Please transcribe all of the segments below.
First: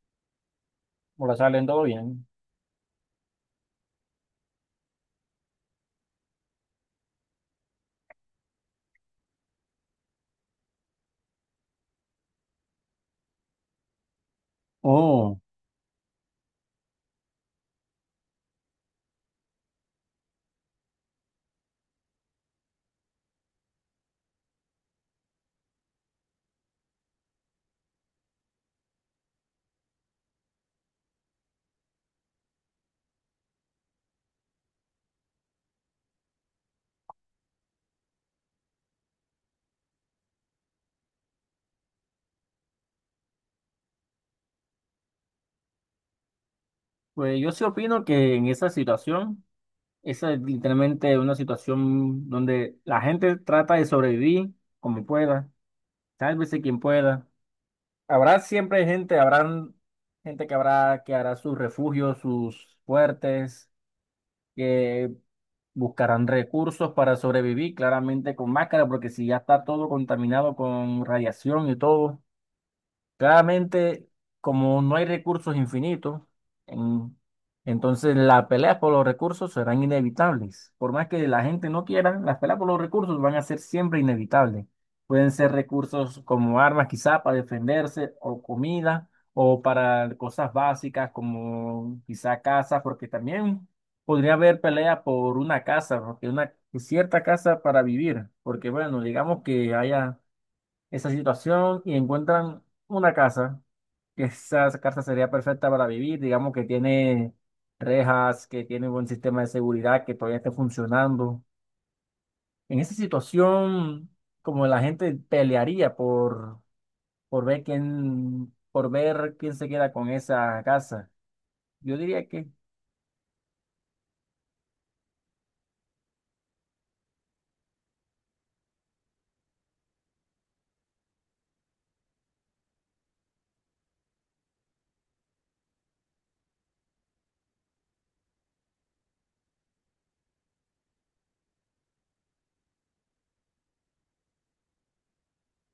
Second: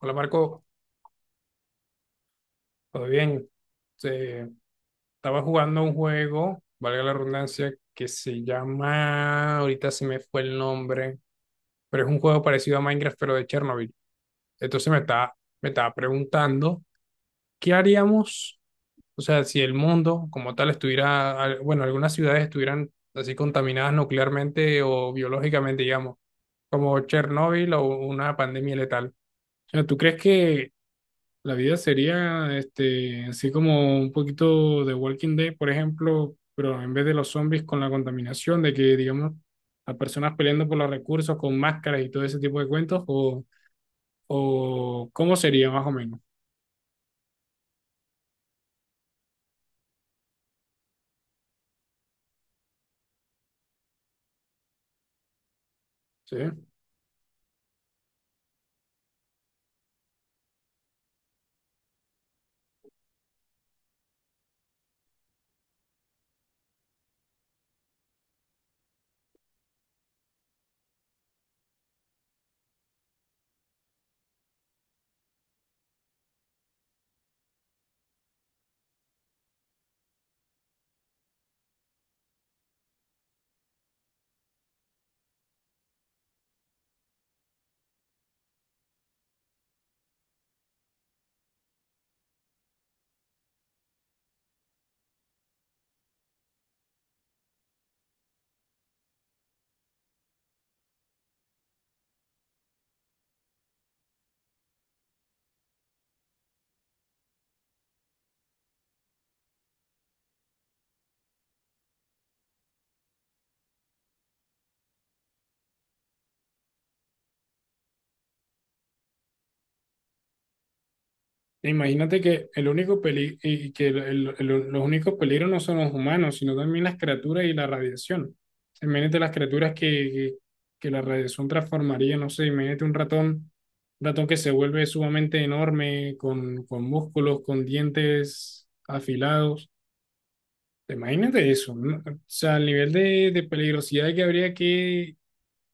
Hola Marco, Hola, salen todo bien. ¿todo bien? Eh, Estaba jugando un juego, valga la redundancia, que se llama, ahorita se me fue el nombre, pero es un juego parecido a Minecraft, pero de Chernobyl. Entonces me estaba, Oh, Me estaba preguntando, ¿qué haríamos? O sea, si el mundo como tal estuviera, bueno, algunas ciudades estuvieran así contaminadas nuclearmente o biológicamente, digamos, como Chernobyl o una pandemia letal. O sea, ¿tú crees que la vida sería así como un poquito de Walking Dead, por ejemplo, pero en vez de los zombies con la contaminación, de que, digamos, las personas peleando por los recursos con máscaras y todo ese tipo de cuentos, o cómo sería más o menos? pues yo sí opino que en esa situación, esa es literalmente una situación donde la gente trata de sobrevivir como pueda, ¿Sí? sálvese quien pueda. Habrá siempre gente, habrán gente que habrá que hará sus refugios, sus fuertes, que buscarán recursos para sobrevivir, claramente con máscara, porque si ya está todo contaminado con radiación y todo. Claramente, como no hay recursos infinitos, en- entonces las peleas por los recursos serán inevitables. Por más que la gente no quiera, las peleas por los recursos van a ser siempre inevitables. Pueden ser recursos como armas, quizá para defenderse, o comida, o para cosas básicas como quizá casa, porque también podría haber pelea por una casa, porque una cierta casa para vivir, porque bueno, digamos que haya esa situación y encuentran una casa, que esa casa sería perfecta para vivir, digamos que tiene rejas, que tiene un buen sistema de seguridad, que todavía esté funcionando. En esa situación, como la gente pelearía por ver quién se queda con esa casa. Yo Imagínate diría que que el único peli y que el- los únicos peligros no son los humanos, sino también las criaturas y la radiación. Imagínate las criaturas que, que la radiación transformaría, no sé, imagínate un ratón que se vuelve sumamente enorme, con músculos, con dientes afilados. Imagínate eso, ¿no? O sea, el nivel de peligrosidad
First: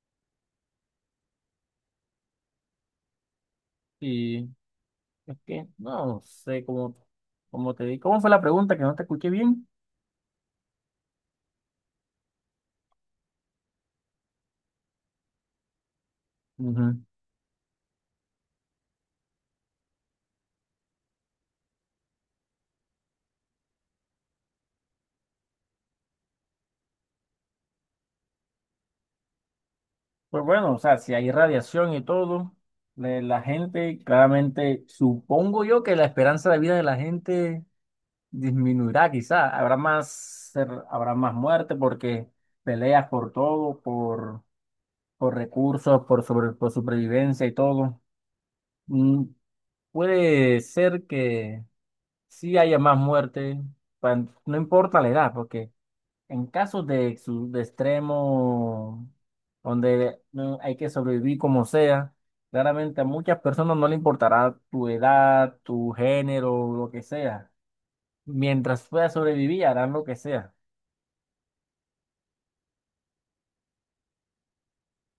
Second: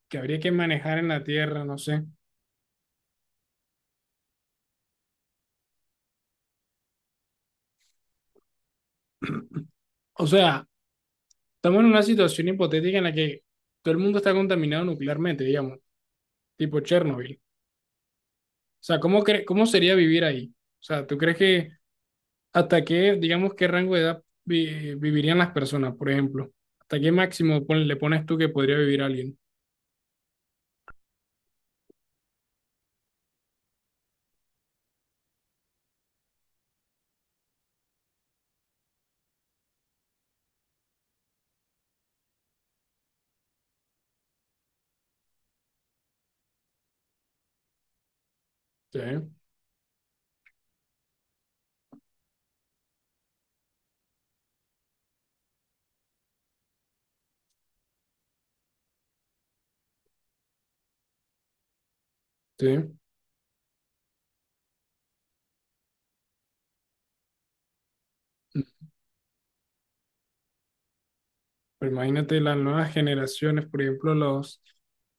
que habría que manejar en la Tierra, no sé. sí, es que no sé cómo, cómo te di. ¿Cómo fue la pregunta que no te escuché bien? O sea, estamos en una situación hipotética en la que todo el mundo está contaminado nuclearmente, digamos, tipo Ujú. Chernobyl. O sea, ¿cómo sería vivir ahí? O sea, ¿tú crees que hasta qué, digamos, qué rango de edad vivirían las personas, por ejemplo? ¿Hasta qué máximo le pones tú que podría vivir alguien? Pues bueno, o sea, si hay radiación y todo, la gente, claramente, supongo yo que la esperanza de vida de la gente disminuirá, quizá. Habrá más, habrá más muerte porque peleas por todo, por recursos, por, sobre, por supervivencia y todo. Sí, Mm, puede ser que sí haya más muerte, pa- no importa la edad, porque en casos de, de extremo, donde hay que sobrevivir como sea, sí. claramente a muchas personas no le importará tu edad, tu género, lo que sea. Mientras puedas sobrevivir, harán lo que sea. Pero imagínate las nuevas generaciones, por ejemplo,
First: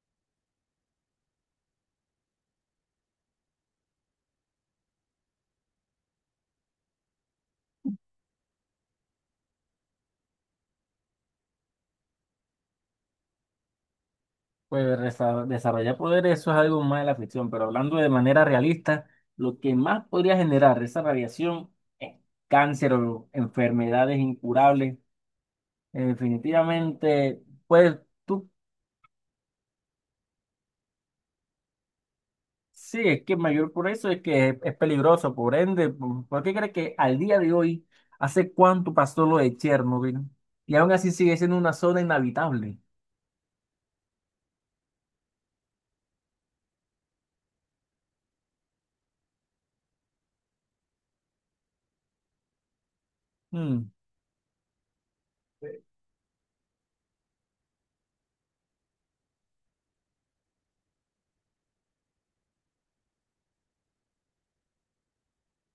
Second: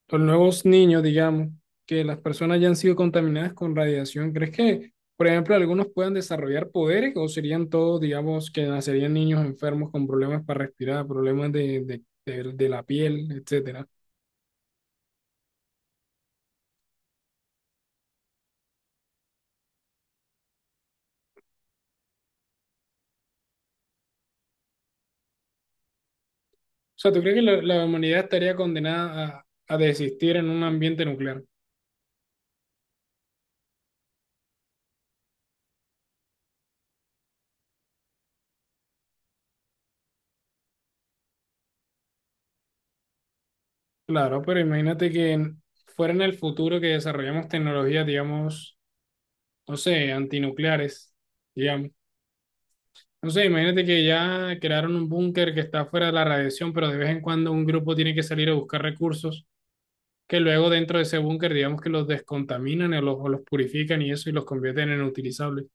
los nuevos niños, digamos, que las personas ya han sido contaminadas con radiación. ¿Crees que, por ejemplo, algunos puedan desarrollar poderes o serían todos, digamos, que nacerían niños enfermos con problemas para respirar, problemas de la piel, etcétera? Desarrollar poder, eso es algo más de la ficción, pero hablando de manera realista, lo que más podría generar esa radiación es cáncer o enfermedades incurables. O sea, ¿tú crees que Definitivamente, la pues humanidad tú estaría condenada a desistir en un ambiente nuclear? sí, es que mayor por eso es que es peligroso, por ende, por qué crees que al día de hoy, hace cuánto pasó lo de Chernobyl? Y aún así sigue siendo una zona inhabitable. Claro, pero imagínate fuera en el futuro que desarrollamos tecnologías, digamos, no sé, antinucleares, digamos. No sé, imagínate Mm. que ya crearon un búnker que está fuera de la radiación, pero de vez en cuando un grupo tiene que salir a buscar recursos que luego dentro de ese búnker, digamos que los descontaminan o los purifican y eso y los convierten en utilizables.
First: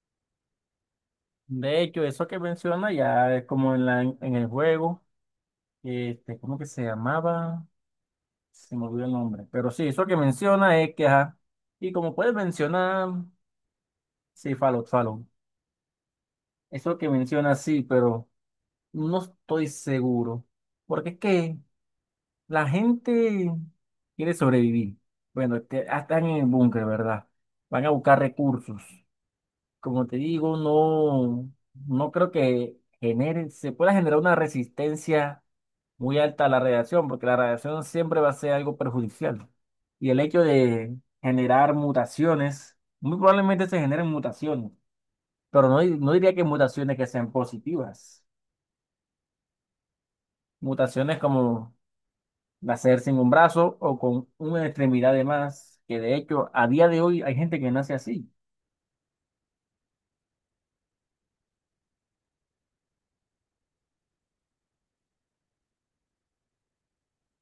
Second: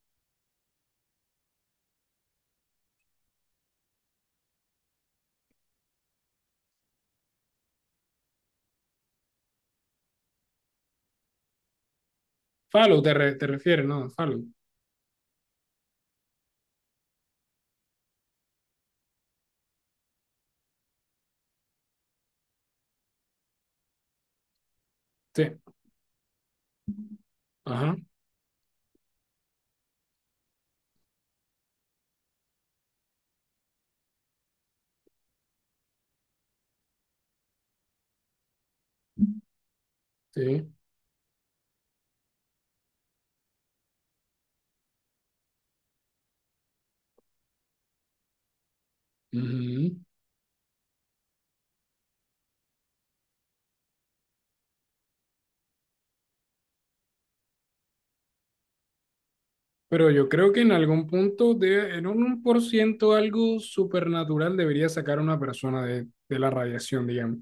De hecho, eso que menciona ya es como en la, en el juego, ¿cómo que se llamaba? Se me olvidó el nombre. Pero sí, eso que menciona es que, ajá, y como puedes mencionar, Te refieres ¿no? Fallout. sí, Fallout, Fallout. Eso que menciona sí, pero no estoy seguro. Porque es que la gente quiere sobrevivir. Sí. Bueno, están en el búnker, ¿verdad? Van a Ajá. buscar recursos. Como te digo, no, no creo que genere, se pueda generar una resistencia muy alta a la radiación, porque la radiación siempre va a ser algo perjudicial. Y el hecho Sí. de generar mutaciones, muy probablemente se generen mutaciones, pero no, no diría que mutaciones que sean positivas. Ujú. Mutaciones como nacer sin un brazo o con una extremidad de más, que de hecho a día de hoy hay gente que nace así. Pero yo creo que en algún punto, de, en un uno por ciento algo supernatural debería sacar a una persona de la radiación, digamos.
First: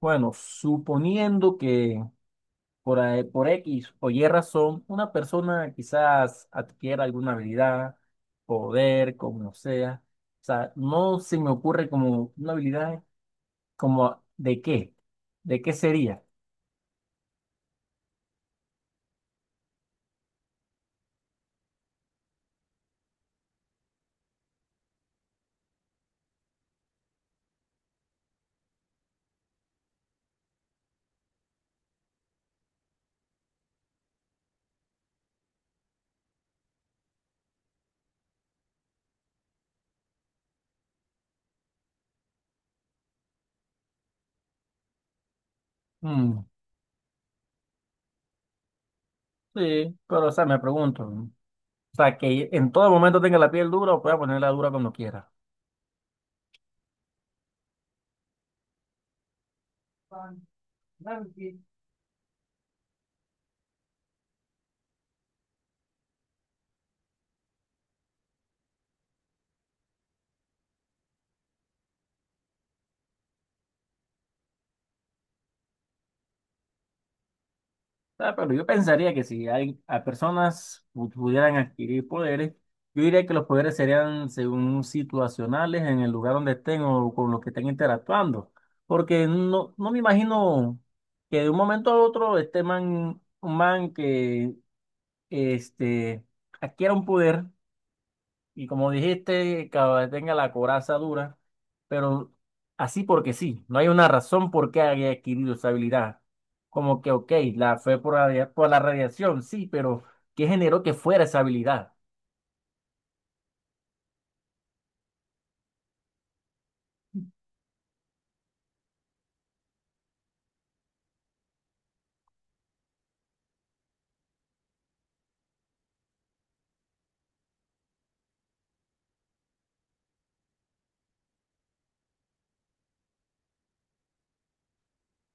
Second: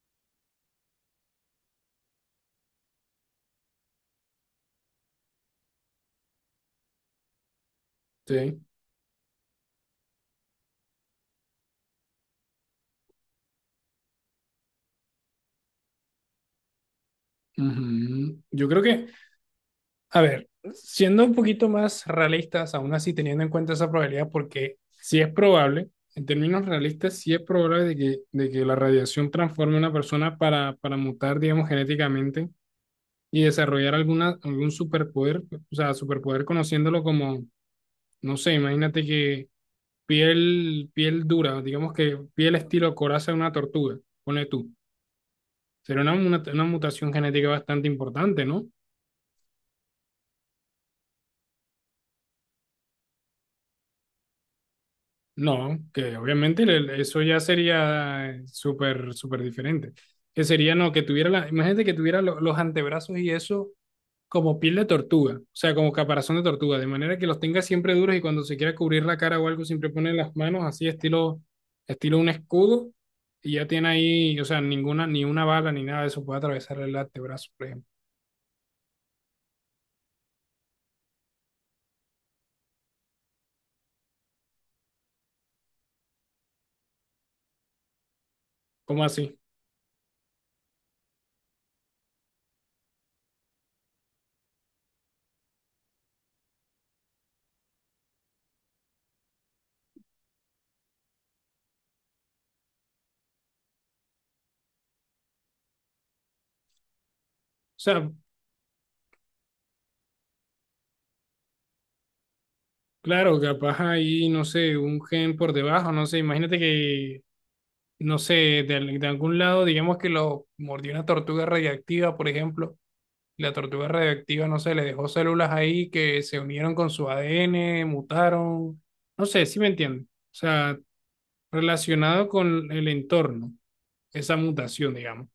Bueno, suponiendo que por, por X o Y razón, una persona quizás adquiera alguna habilidad, Sí. poder, como sea. O sea, no se me ocurre como una habilidad como de qué sería. Ujú. Yo creo que a ver, siendo un poquito más realistas, aún así teniendo en cuenta esa probabilidad, porque sí es probable, en términos realistas, sí es probable de que la radiación transforme a una persona para mutar, digamos, genéticamente y desarrollar algún superpoder, o sea, superpoder conociéndolo como, no sé, imagínate que piel dura, digamos que piel estilo coraza de una tortuga, pone tú. Sería Mm, una mutación genética bastante importante, ¿no? sí, pero o sea, me pregunto, ¿no? O sea, que en todo momento tenga la piel dura o pueda ponerla dura cuando quiera. No, que obviamente eso ya sería súper diferente. Que sería, no, que tuviera la, imagínate que tuviera los antebrazos y eso como piel de tortuga, o sea, como caparazón de tortuga, de manera que los tenga siempre duros y cuando se quiera cubrir la cara o algo, siempre pone las manos así, estilo un escudo, y ya tiene ahí, o sea, ninguna, ni una bala ni nada de eso puede atravesar el antebrazo, por ejemplo. Ah, pero yo pensaría que si hay, a personas pudieran adquirir poderes, yo diría que los poderes serían según situacionales en el lugar donde estén o con los que estén interactuando. ¿Cómo Porque así? no, no me imagino que de un momento a otro este man, un man que este, adquiera un poder. Y como dijiste, que tenga la coraza dura, pero así porque sí, no hay una razón por qué haya adquirido esa habilidad. Como que, ok, O la fue sea, por, por la radiación, sí, pero ¿qué generó que fuera esa habilidad? claro, capaz ahí, no sé, un gen por debajo, no sé, imagínate que no sé, de algún lado, digamos que lo mordió una tortuga radiactiva, por ejemplo. Y la tortuga radiactiva, no sé, le dejó células ahí que se unieron con su ADN, mutaron. No sé, si me entienden. O sea, relacionado con el entorno, esa mutación, digamos.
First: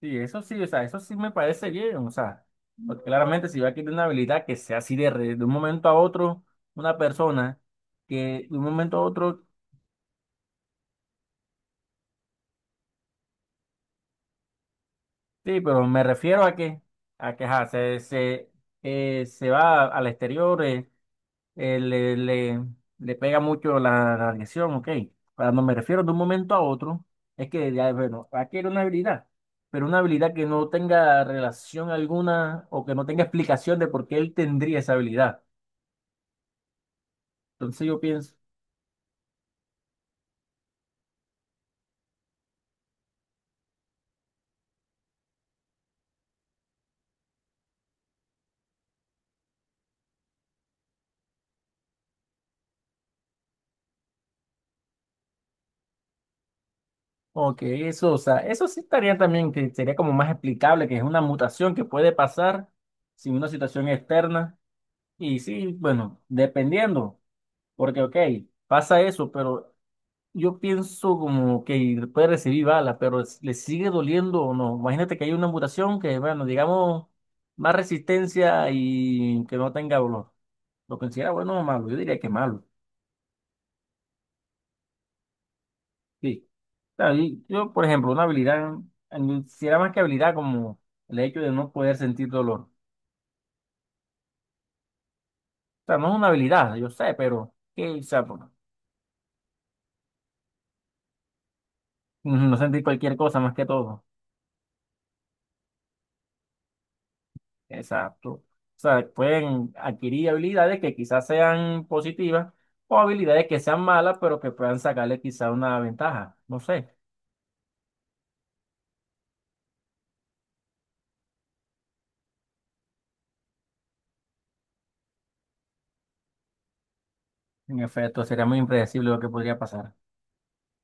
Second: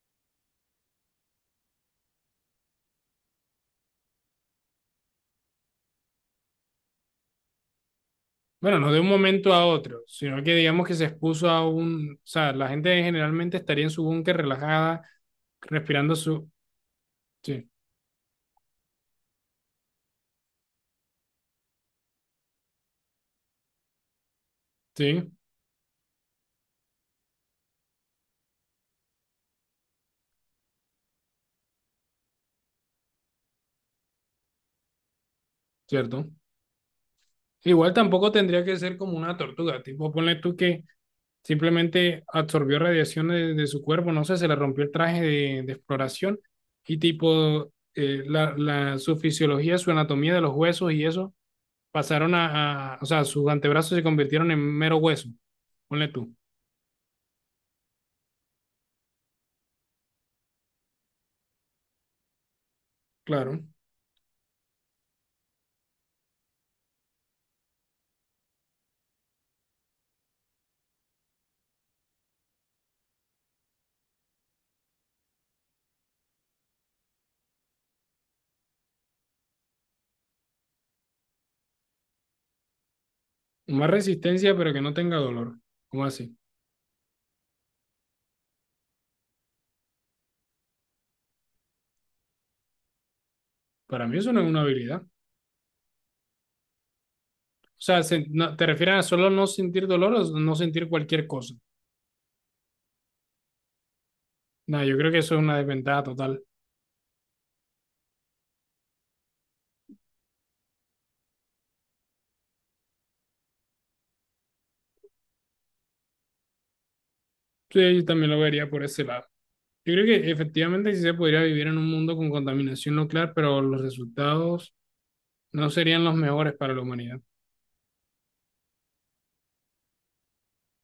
Sí, eso sí, o sea, eso sí me parece bien, o sea, porque claramente si va a adquirir una habilidad que sea así de, de un momento a otro, una persona que de un Bueno, no momento de a un otro, momento a otro, sino que digamos que se expuso a un... O sea, la gente generalmente estaría en su búnker relajada, sí, pero me respirando refiero su... a que Sí, ajá, se, se va al exterior. Eh, le, le- Le pega mucho la la radiación, ok. sí, Cuando me refiero de un momento a otro, es que, ya, bueno, adquiere una habilidad, pero una habilidad que no tenga relación alguna o que no tenga explicación de por qué él tendría esa habilidad. cierto. Entonces Igual yo tampoco pienso, tendría que ser como una tortuga, tipo, ponle tú que simplemente absorbió radiación de su cuerpo, no sé, se le rompió el traje de exploración y tipo su fisiología, su anatomía de los huesos y eso pasaron o sea, sus antebrazos se convirtieron en mero hueso, ponle tú, ok, eso, o sea, eso sí estaría también, que sería como más explicable, que es una mutación que puede pasar sin una claro. situación externa. Y sí, bueno, dependiendo, porque, ok, pasa eso, pero... Yo pienso como que puede recibir bala, pero ¿le sigue doliendo o no? Imagínate que hay una mutación que, bueno, digamos, más resistencia y que no tenga dolor. ¿Lo considera bueno o malo? Yo diría que malo. Más resistencia, pero que no tenga dolor. ¿Cómo así? Sí. Claro, y yo, por ejemplo, una habilidad, eh, si era más que habilidad, como el hecho de no poder sentir dolor. O Para mí eso no es una habilidad. sea, no es una habilidad, yo sé, pero, O ¿qué? sea, O sea, se, no, ¿te refieres a solo no sentir dolor o no sentir cualquier cosa? no sentir cualquier cosa más que todo. No, yo creo que eso es una desventaja total. Exacto. O sea, pueden adquirir habilidades que quizás sean positivas o habilidades que sean malas, pero que puedan sacarle quizás una ventaja. No sé. Sí, yo también lo vería por ese lado. Yo creo que efectivamente sí se podría vivir en un mundo con contaminación nuclear, pero los resultados no serían los mejores para la humanidad. En efecto, sería muy impredecible lo que podría pasar.